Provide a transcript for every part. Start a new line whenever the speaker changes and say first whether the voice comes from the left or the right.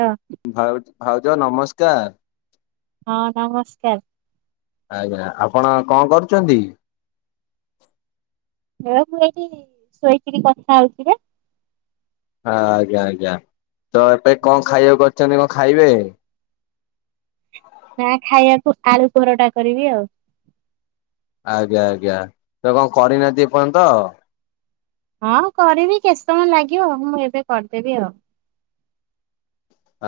right: ହଁ।
left: ଭା ଭାଉଜ ନମସ୍କାର।
right: ହଁ ନମସ୍କାର।
left: ଆଜ୍ଞା ଆପଣ କଣ କରୁଛନ୍ତି?
right: ହେ ମୁଁ ଏଇଠି ଶୋଇକିରୀ କଥା ହଉଥିଲି।
left: ହ ଆଜ୍ଞା ଆଜ୍ଞା ତ ଏବେ କଣ ଖାଇବାକୁ କରିଛନ୍ତି କଣ ଖାଇବେ?
right: ନା ଖାଇବାକୁ ଆଳୁ ପରଟା କରିବି ଆଉ।
left: ଆଜ୍ଞା ଆଜ୍ଞା ତୁ କଣ କରିନାହାନ୍ତିି ଏ ପର୍ଯ୍ୟନ୍ତ।
right: ହଁ କରିବି କେତେ ସମୟ ଲାଗିବ ମୁଁ ଏବେ କରିଦେବି ଆଉ।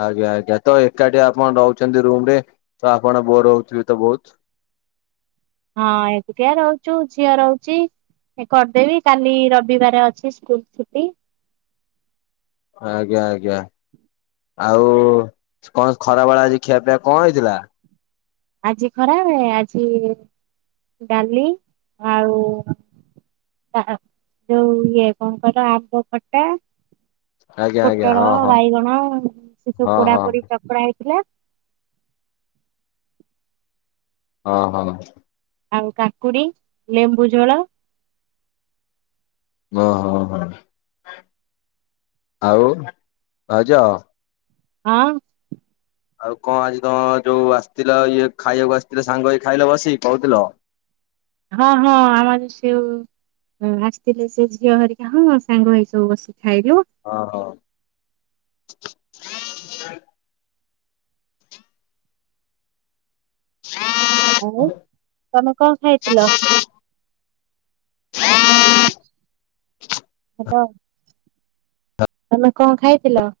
left: ଆଜ୍ଞା ଆଜ୍ଞା ତ ଏକାଠି ଆପଣ ରହୁଛନ୍ତି ରୁମ ରେ ତ ଆପଣ ବୋର ହଉଥିବେ ତ ବହୁତ।
right: ହଁ ଏକୁଟିଆ ରହୁଚୁ ଝିଅ ରହୁଚି। କରିଦେବି କାଲି ରବିବାର ଅଛି ସ୍କୁଲ ଛୁଟି।
left: ଆଜ୍ଞା ଆଜ୍ଞା। ଆଉ କଣ ଖରା ବେଳ ଆଜି ଖିଆ ପିଆ କଣ ହେଇଥିଲା?
right: ଆଜି ଖରା ବେଳେ ଆଜି ଡାଲି ଆଉ ଯୋଉ ଇଏ କଣ କହିଲ ଆମ୍ବ ଖଟା
left: ଆଜ୍ଞା ଆଜ୍ଞା
right: ପୋଟଳ
left: ହଁ ହଁ
right: ବାଇଗଣ ସେ ସବୁ
left: ହଁ
right: ପୋଡା
left: ହଁ
right: ପୋଡି ଚକଡ଼ା ହେଇଥିଲା।
left: ହଁ ହଁ।
right: ଆଉ କାକୁଡି ଲେମ୍ବୁ ଝୋଳ।
left: ଓହୋ ହୋ ହୋ ଆଉ ଭାଉଜ
right: ହଁ।
left: ଆଉ କଣ ଆଜି ତମ ଯୋଉ ଆସିଥିଲ ଇଏ ଖାଇବାକୁ ଆସିଥିଲା ସାଙ୍ଗ ଏଇ ଖାଇଲ ବସିିକି କହୁ ଥିଲ।
right: ହଁ ହଁ ଆମର ସେଓ ହ ଆସିଥିଲେ ସେ ଝିଅ ହରିକା ହଁ ସାଙ୍ଗ ହେଇ ସବୁ ବସି ଖାଇଲୁ।
left: ହଁ ହଁ।
right: ଆଉ ତମେ କଣ ଖାଇଥିଲ? ହାଲୋ ତମେ କଁ ଖାଇଥିଲ?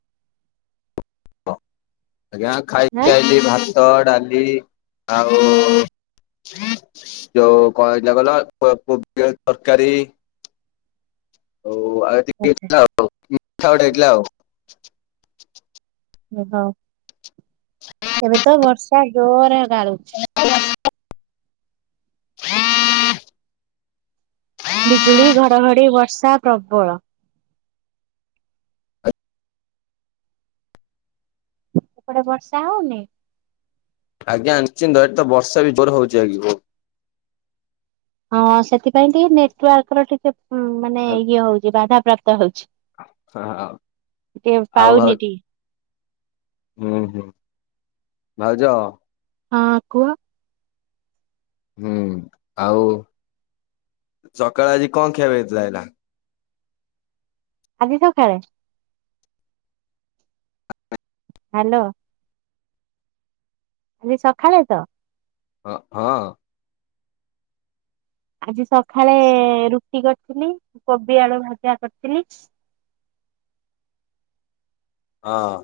left: ଅ ଆଜ୍ଞା
right: ଆଁ
left: ଖାଇଁକିଆଇଲି ଭାତ ଡାଲି ଆଉ ଯୋଉ କଣ ହେଇଥିଲା କଇଁଲ କୋବି ଆଳୁ ତରକାରୀ ଆଉ ଆଉ
right: ଆଚ୍ଛା
left: ହେଇଥିଲା ଆଉ ମିଠା ଗୋଟେ ହେଇଥିଲା ଆଉ।
right: ଓହୋ। ଏବେତ ବର୍ଷା ଜୋର ଡ଼ାଳୁଚି।
left: [unintelligible]
right: ବିଜୁଳି ଘଡ଼ଘଡି଼ ବର୍ଷା ପ୍ରବଳ ସେପଟେ ବର୍ଷା ହଉନି?
left: ଆଜ୍ଞା ନିଶ୍ଚିନ୍ତ ଏଠିତ ବର୍ଷାବି ଜୋର ହଉଚି ଆଜି ବୋହୁତ୍।
right: ହଁ ସେଥିପାଇଁ ଟିକେ ନେଟୱାର୍କର ଟିକେ ମାନେ ଇଏ ହଉଚି ବାଧା ପ୍ରାପ୍ତ ହଉଚି।
left: ଆଉ
right: ଟିକେ
left: ଆଉ ଭାଉ
right: ପାଉନି ଏଠିକି।
left: ହୁଁ ହୁଁ ଭାଉଜ?
right: ହଁ କୁହ।
left: ହୁଁ ଆଉ ଚକାଳେ ଆଜି କଣ ଖିଆବେ ଏଇନା?
right: ଆଜି ସକାଳେ? ହାଲୋ। ଆଜି ସଖାଳେତ?
left: ହଁ ହଁ।
right: ଆଜି ସଖାଳେ ରୁଟି କରିଥିଲି କୋବି ଆଳୁ ଭାଜା କରିଥିଲି
left: ହଁ।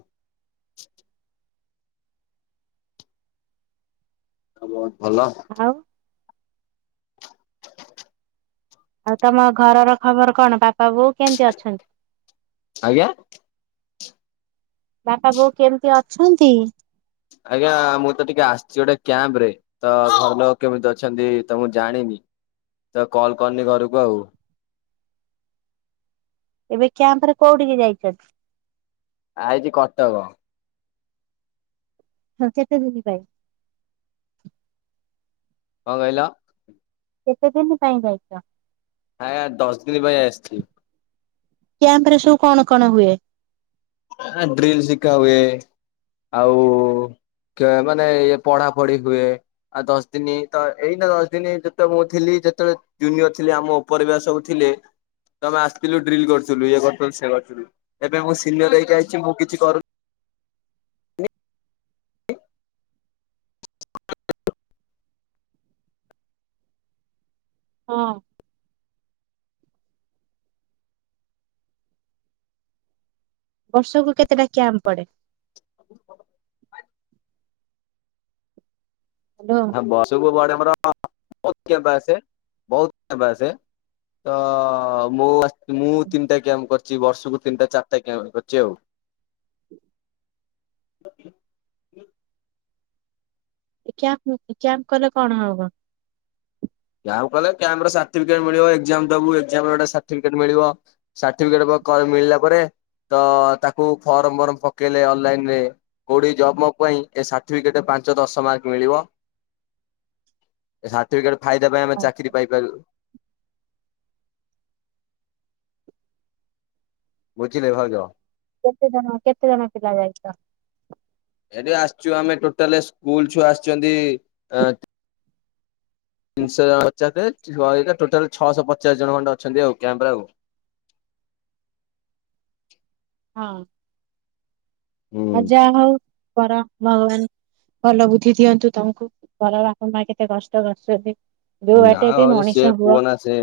left: ଆଉ ବହୁତ୍ ଭଲ।
right: ଆଉ? ଆଉ ତମ ଘରର ଖବର କଣ ବାପା ବୋଉ କେମିତି ଅଛନ୍ତି?
left: ଆଜ୍ଞା?
right: ବାପା ବୋଉ କେମିତି ଅଛନ୍ତି?
left: ଆଜ୍ଞା ମୁଁତ ଟିକେ ଆସିଚି ଗୋଟେ କ୍ୟାମ୍ପ୍ ରେ ତ ଘର ଲୋକ କେମିତି ଅଛନ୍ତି ତମୁଁ ଜାଣିନି ତକଲ୍ କରିନି ଘରକୁ ଆଉ।
right: ଏବେ କ୍ୟାମ୍ପରେ କୋଉଠିକି ଯାଇଚନ୍ତି?
left: ଆଇଚି କଟକ।
right: ହଁ କେତେ ଦିନି ପାଇଁ?
left: କଁ କଇଁଲ?
right: କେତେ ଦିନି ପାଇଁ ଯାଇଚ?
left: ଆଁ ଦଶ ଦିନ୍ ପାଇଁ ଆସିଚି।
right: କ୍ୟାମ୍ପରେ ସବୁ କଣ କଣ ହୁଏ?
left: ଡ୍ରିଲ୍ ଶିକା ହୁଏ ଆଉ କେ ମାନେ ଏପଢ଼ାପଢି଼ ହୁଏ ଆଉ ଦଶ ଦିନତ ଏଇନା ଦଶ ଦିନ୍ ଯେତବେଳେ ମୁଁ ଥିଲି ଯେତେବେଳେ ଜୁନିଅର ଥିଲି ଆମ ଉପର ବ୍ୟାଚ୍ ସବୁ ଥିଲେ ତଆମେ ଆସିଥିଲୁ ଡ୍ରିଲ୍ କରିଥିଲୁ ଇଏ କରୁଥିଲୁ ସେ କରିୁଥିଲୁ ଏବେ ମୁଁ ସିନିୟର ହେଇକି ଆଇଚି ମୁଁ କିଛି କରୁ
right: ହଁ ବର୍ଷକୁ କେତେଟା କ୍ୟାମ୍ ପଡ଼େ?
left: [unintelligible]
right: ହାଲୋ।
left: ହଁ ବର୍ଷକୁ ପଡ଼େ ଆମର ବହୁତ୍ କ୍ୟାପ୍ ଆସେ ବହୁତ୍ ଆସେ ତ ମୁଁ, ମୁଁ ତିନିଟା କ୍ୟାମ୍ କର ବର୍ଷକୁ ତିନିଟା ଚାରିଟା କ୍ୟାମ୍ପ ଗୋଟେ କରିଚି ଆଉ।
right: କ୍ୟାମ୍ପ, କ୍ୟାମ୍ପ କଲେ କଣ ହବ?
left: କ୍ୟାମ୍ପ କୁ ଗଲେ, କ୍ୟାମ୍ପ ର ସାର୍ଟିଫିକେଟ ମିଳିବ, ଏକ୍ଜାମ୍ ଦେବୁ, ଏକ୍ଜାମ୍ ର ଗୋଟେ ସାର୍ଟିଫିକେଟ ମିଳିବ। ସାର୍ଟିଫିକେଟ କ କ ମିଳିଲା ପରେ, ତ ତାକୁ ଫର୍ମ ଫର୍ମ ପକେଇଲେ ଅନଲାଇନ ରେ କୋଉଠି ଜବ୍ ପବ୍ ପାଇଁ ଏ ସାର୍ଟିଫିକେଟେ ପାଞ୍ଚ ଦଶ ମାର୍କ ମିଳିବ, ଏ ସାର୍ଟିଫିକେଟ ଫାଇଦା ପାଇଁ ଆମେ ଚାକିରି ପାଇପାରୁ। ବୁଝିଲେ ଭାଉଜ?
right: କେତେ ଜଣ, କେତେ ଜଣ ପିଲା ଯାଇଚ?
left: ଏଠି ଆସିଚୁ ଆମେ ଟୋଟାଲେ, ସ୍କୁଲ ଛୁଆ ଆସିଚନ୍ତି, ଆଁ ତିନିଶହ ଜଣ ଅଚନ୍ତି, ଟୋଟାଲ ଛଅଶ ପଚାଶ ଜଣ ଖଣ୍ଡେ ଅଛନ୍ତି ଆଉ, କ୍ୟାମ୍ପ ରେ ଆଉ।
right: ହଁ ଅଁ ଆଉ
left: ହୁଁ
right: ଯାହା ହଉ, କର ଭଗବାନ ଭଲ ବୁଦ୍ଧି ଦିଅନ୍ତୁ ତମକୁ, ଭଲ ବାପା ମା କେତେ କଷ୍ଟ କରିଚନ୍ତି।
left: ନା ଭାଉଜ ସେ କୁଅ ନା ସେ,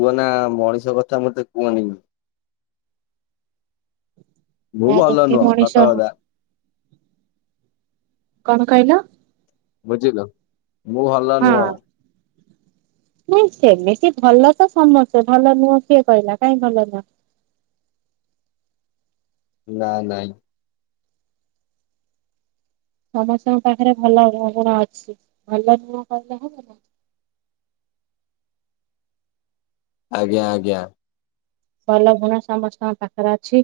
left: କୁଅ ନା ମଣିଷ କଥା ମତେ କୁଅନି। ମୁଁ ଭଲ
right: [unintelligible]
left: ନୁହଁ ସତ
right: ମଣିଷ
left: କଥା।
right: କଣ କହିଲ?
left: ବୁଝିଲ, ମୁଁ ଭଲ ନୁହଁ।
right: [unintelligible] ନାଇଁ ସେମିତି ଭଲ ତ ସମସ୍ତେ, ଭଲ ନୁହଁ କିଏ କହିଲା, କାଇଁ ଭଲ ନୁହଁ?
left: ନା ନାଇଁ
right: ସମସ୍ତଙ୍କ ପାଖରେ ଭଲ ଭାବନା ଅଛି, ଭଲ ନୁହଁ କହିଲେ ହବ ନା?
left: ଆଜ୍ଞା ଆଜ୍ଞା।
right: ଭଲ ଗୁଣ ସମସ୍ତଙ୍କ ପାଖରେ ଅଛି,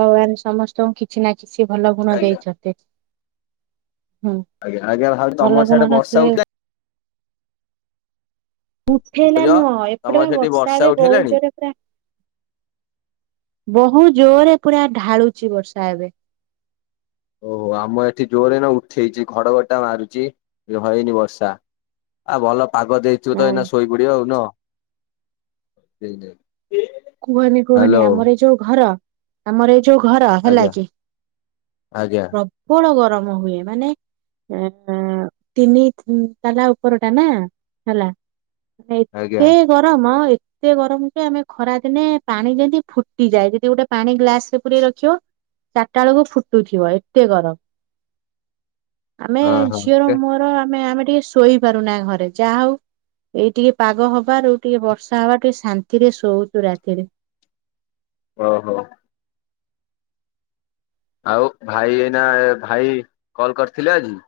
right: ଭଗବାନ ସମ ସ୍ତଙ୍କୁ କିଛି ନା କିଛି ଭଲ ଗୁଣ ଦେଇଛନ୍ତି। ହୁଁ,
left: ଆଜ୍ଞା ଭାଉ
right: ଭଲ
left: ତମର
right: ଗୁଣ
left: ସିଆଡେ ବର୍ଷା
right: ନଥିଲେ [unintelligible] ଏଠି ହେଲା
left: ଉଠେଇଲା
right: ନୁହଁ, ଏପଟେ
left: ତମର
right: ବା
left: ସେଠି
right: ବର୍ଷା ଏବେ ବହୁତ
left: ଉଠେଇଲାଣି?
right: ଜୋରେ ପୁରା ବହୁତ ଜୋରେ ପୁରା ଢାଳୁଚି ବର୍ଷା ଏବେ।
left: ଓହୋ, ଆମ ଏଠି ଜୋରେ ନା ଉଠେଇଚି, ଘଡଘଡି ଟା ମାରୁଚି, ଅ ହଇନି ବର୍ଷା। ଆଉ ଭଲ ପାଗ ଦେଇଥିବ ତ ଏଇନା ଶୋଇପଡିବ ନୁହଁ, ଏଇନେ।
right: କୁହନି କୁହନି ଆମର ଯୋଉ ଘର, ଆମର ଏ ଯୋଉ ଘର ହେଲା
left: ଆଜ୍ଞା
right: କି,
left: ଆଜ୍ଞା
right: ପ୍ରବଳ ଗରମ ହୁଏ, ମାନେ ଆ-ଆ-ଆ ତିନି ତାଲା ଉପର ଟା ନା, ହେଲା ମାନେ
left: ଆଜ୍ଞା
right: ଏତେ ଗରମ, ଆଉ ଏତେ ଗରମ ଯେ ଆମେ ଖରା ଦିନେ ପାଣି ଯେମିତି ଫୁଟିଯାଏ, ଯଦି ଗୋଟେ ପାଣି ଗ୍ଲାସ ରେ ପୁରେଇ ରଖିବ ଚାରିଟା ବେଳକୁ ଫୁଟୁଥିବ, ଏତେ ଗରମ। ଆମେ
left: ହଁ
right: ଝିଅର
left: ହଁ।
right: ମୋର ଆମେ, ଆମେ ଟିକେ ଶୁ ଶୋଇ ପାରୁନା ଏ ଘରେ, ଯାହା ହଉ, ଏଇ ଟିକେ ପାଗ ହବାରୁ, ଟିକେ ବର୍ଷା ହବାଠୁ, ଟିକେ ଶାନ୍ତିରେ ଶୋ ଶୋଉଚୁ ରାତିରେ।
left: ଓ ହୋ। ଆଉ ଭାଇ ଏଇନା ଭାଇ, କଲ କରିଥିଲେ ଆଜି?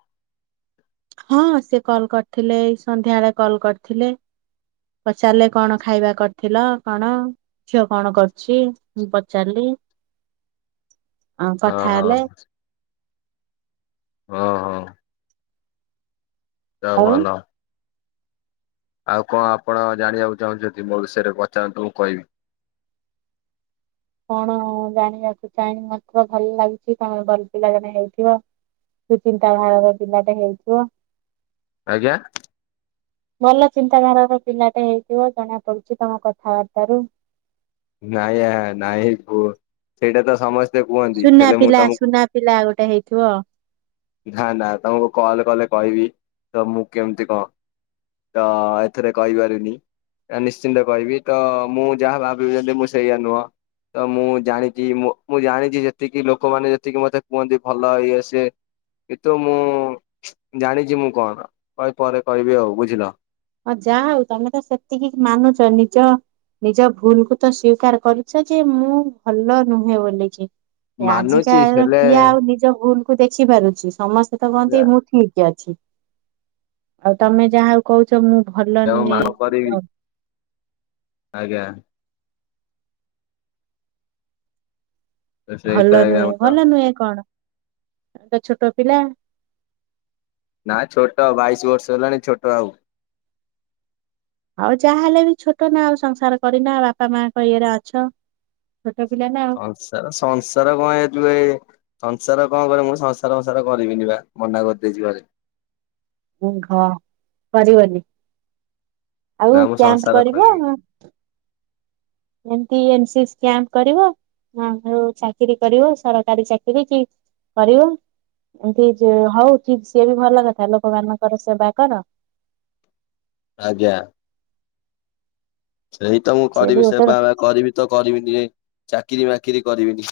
right: ହଁ ସେ କଲ୍ କରିଥିଲେ ଏଇ ସନ୍ଧ୍ୟା ଏଳେ କଲ୍ କରିଥିଲେ। ପଚାରିଲେ କଣ ଖାଇବା କରିଥିଲ, କଣ? ଛୁଆ କଣ କରୁଛି ମୁଁ ପଚାରିଲି ଆଉ
left: ହଁ
right: କଥା
left: ହଁ
right: ହେଲେ।
left: ଓ ହୋ। ଦେହ
right: ଆଉ
left: ଭଲ। ଆଉ କଣ ଆପଣ ଜାଣିବାକୁ ଚାହୁଁଚନ୍ତି ମୋ ବିଷୟରେ ପଚାରନ୍ତୁ ମୁଁ କହିବି।
right: କଣ ଜାଣିବାକୁ ଚାହିଁବି ମତେ ତ ଭଲ ଲାଗୁଛି ତମେ ଭଲ ପିଲା ମାନେଜଣେ ହେଇଥିବ। ସେ ଚିନ୍ତାଧାରାର ପିଲାଟେ ହେଇଥିବ।
left: ଆଜ୍ଞା।
right: ଭଲ ଚିନ୍ତାଧାରାର ପିଲାଟେ ହେଇଥିବ ଜଣା ପଡୁଚି ତମ କଥାବାର୍ତ୍ତା ରୁ।
left: ନାଇଁ ନାଇଁ ସେଇଟା ତ ସମସ୍ତେ କୁହନ୍ତି
right: ସୁନା
left: ହେଲେ ମୁଁ
right: ପିଲା
left: ତମକୁ
right: ସୁନା ପିଲା ଗୋଟେ ହେଇଥିବ।
left: ନା ନା ତମକୁ କଲ କଲେ କହିବି ତ ମୁଁ କେମିତି କଣ। ତ ଏଥିରେ କହିପାରୁନି ନିଶ୍ଚିନ୍ତ କହିବି ତ ମୁଁ ଯାହା ଭା ଭାବୁଚନ୍ତି ମୁଁ ସେଇ ଆ ନୁହଁ। ତ ମୁଁ ଜାଣିଛି ମୁଁ ଜାଣିଛି ଯେତିକି ଲୋକମାନେ ଯେତିକି ମତେ କୁହନ୍ତି ଭଲ ଇଏ ସିଏ କିନ୍ତୁ ମୁଁ ଜାଣିଚି ମୁଁ କଣ କହିବି ପରେ କହିବି ଆଉ ବୁଝିଲ।
right: ଯାହା ହୋଉ ତମେ ତ ସେତିକି ମାନୁଚ ନିଜ ନିଜ ଭୁଲ୍ କୁ ତ ସ୍ଵୀକାର କରିଚ ଯେ ମୁଁ ଭଲ ନୁହେଁ ବୋଲିକି। ଆଜିକା
left: ମାନୁଛି ହେଲେ
right: କିଏ ଆଉ ନିଜ ଭୁଲ୍ କୁ ଦେଖି ପାରୁଛି ସମସ୍ତେ ତ କୁହନ୍ତି
left: ଆଜ୍ଞା।
right: ମୁଁ ଠିକ୍ ଅଛି। ଆଉ ତମେ ଯାହାହୋଉ କହୁଛ ମୁଁ ଭଲ
left: ଆଉ କଣ
right: ନୁହେଁ।
left: କରିବି ଆଜ୍ଞା। ତ ସେଇଟା
right: ଭଲ
left: ଆଜ୍ଞା
right: ନୁହେଁ
left: ମୁଁ ତ
right: ଭଲ ନୁହେଁ କଣ ଛୋଟ ଛୋଟ ପିଲା।
left: ନାଇଁ ଛୋଟ ବାଇଶି ବର୍ଷ ହେଲାଣି ଛୋଟ ଆଉ କଣ।
right: ଆଉ ଯାହାହେଲେ ବି ଛୋଟ ନା ଆଉ ସଂସାର କରିନ ବାପା ମାଙ୍କ ଇଏରେ ଅଛ ଛୋଟ ପିଲା ନା।
left: ସଂସାର କଣ ହେ ଯୁ ଏ ସଂସାର କଣ କରିବି ମୁଁ ସଂସାର ଫସାର କରିବିନି ବା ମନା କରିଦେଇଛି ଘରେ।
right: [unintelligible] କରିବନି। ଆଉ
left: ନା ମୁଁ
right: କ୍ୟାମ୍ପ
left: ସଂସାର
right: କରିବ
left: କରିବି
right: ନା। ଏମତି ଏନସିସି କ୍ୟାମ୍ପ କରିବ। ହଁ ଆଉ ଚାକିରି କରିବ ସରକାରୀ ଚାକିରି କି କରିବ। ଏମିତି ହଉ ଠିକ୍ ସିଏ ବି ଭଲ କଥା ଲୋକମାନଙ୍କର ସେବା କର।
left: ଆଜ୍ଞା। ସେଇ ତ ମୁଁ
right: ସିଏ
left: କରିବି
right: ବି
left: ସେ ବା
right: ଗୋଟେ
left: ବା କରିବି ତ କରିବିନି ଚାକିରି ବାକିରି କରିବିନି।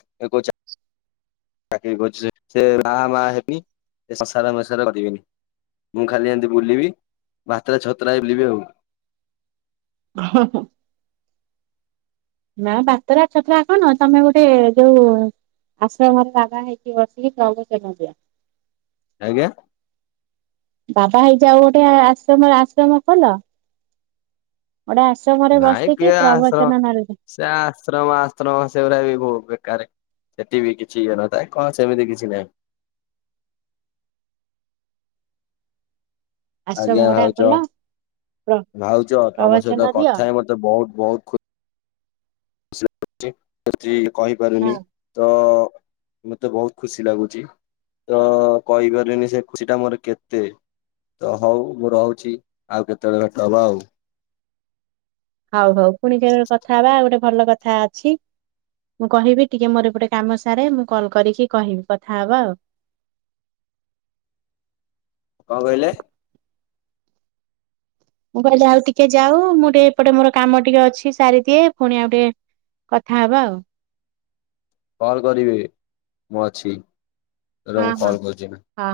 left: ଚାକିରି ଖୋଜୁଚି ସେ ବାହା ମା ହେବି ସେ ସଂସାରଫସାର କରିବିନି। ମୁଁ ଖାଲି ଏମିତି ବୁଲିବି ବାତେରା ଛତରା ହେଇ ବୁଲିବି ଆଉ।
right: ହୁଁହୁଁ। ନା ବାତେରାଛତରା କଣ ତମେ ଗୋଟେ ଯୋଉ ଆଶ୍ରମରେ ବାବା ହେଇକି ବସିକି ପ୍ରବଚନ‌ଦିଅ।
left: ଆଜ୍ଞା।
right: ବାବା ହେଇଯାଓ ଗୋଟେ ଆଶ୍ରମରେ ଆଶ୍ରମ ଖୋଲ। ଗୋଟେ ଆଶ୍ରମରେ
left: ନାଇଁ
right: ବସିକି
left: କିଏ ଆଶ୍ର
right: ପ୍ରବଚନ ନହେଲେ ଦିଅ।
left: ସେ ଆଶ୍ରମ ଆଶ୍ରମ ସେଗୁରା ବି ବେକାରେ। ସେଠି ବି କିଛିଇଏନଥାଏ କଣ ସେମିତି କିଛି ନାହିଁ।
right: ଆଶ୍ରମ
left: ଆଜ୍ଞା
right: ଗୋଟା
left: ଭାଉଜ
right: ଖୋଲ ପ୍ର
left: ଭାଉଜ ତମ ସହିତ
right: ପ୍ରବଚନ ଦିଅ
left: କଥା ହେଇ ମତେ ବହୁତ୍ ବହୁତ୍ ଖୁ ଖୁସି ଲାଗୁଛି ଖୁସି କହିପାରୁନି।
right: ହଁ
left: ତ ମତେ ବହୁତ୍ ଖୁସି ଲାଗୁଛି। ତ କହିପାରିଲିନି ସେ ଖୁସି ଟା ମୋର କେତେ। ତ ହଉ ମୁଁ ରହୁଛି ଆଉ କେତେବେଳେ ଭେଟ ହବ ଆଉ।
right: ହଉ ହଉ ପୁଣି କେବେ କଥା ହବା ଗୋଟେ ଭଲ କଥା ଅଛି। ମୁଁ କହିବି ଟିକେ ମୋର ଏପଟେ କାମ ସାରେ ମୁଁ କଲ୍ କରିକି କହିବି କଥାହବା ଆଉ।
left: କଁ କହିଲେ?
right: ମୁଁ କହିଲି ଆଉ ଟିକେ ଯାଉ ମୁଁ ଟିକେ ଏପଟେ ମୋର କାମ ଟିକେ ଅଛି ସାରିଦିଏ ପୁଣି ଆଉ ଟିକେ କଥା ହବା ଆଉ।
left: କଲ୍ କରିବି ମୁଁ ଅଛି ର
right: ହଁ
left: ମୁଁ
right: ହଁ
left: କଲ୍ କରୁଛି ଏନା।
right: ହଁ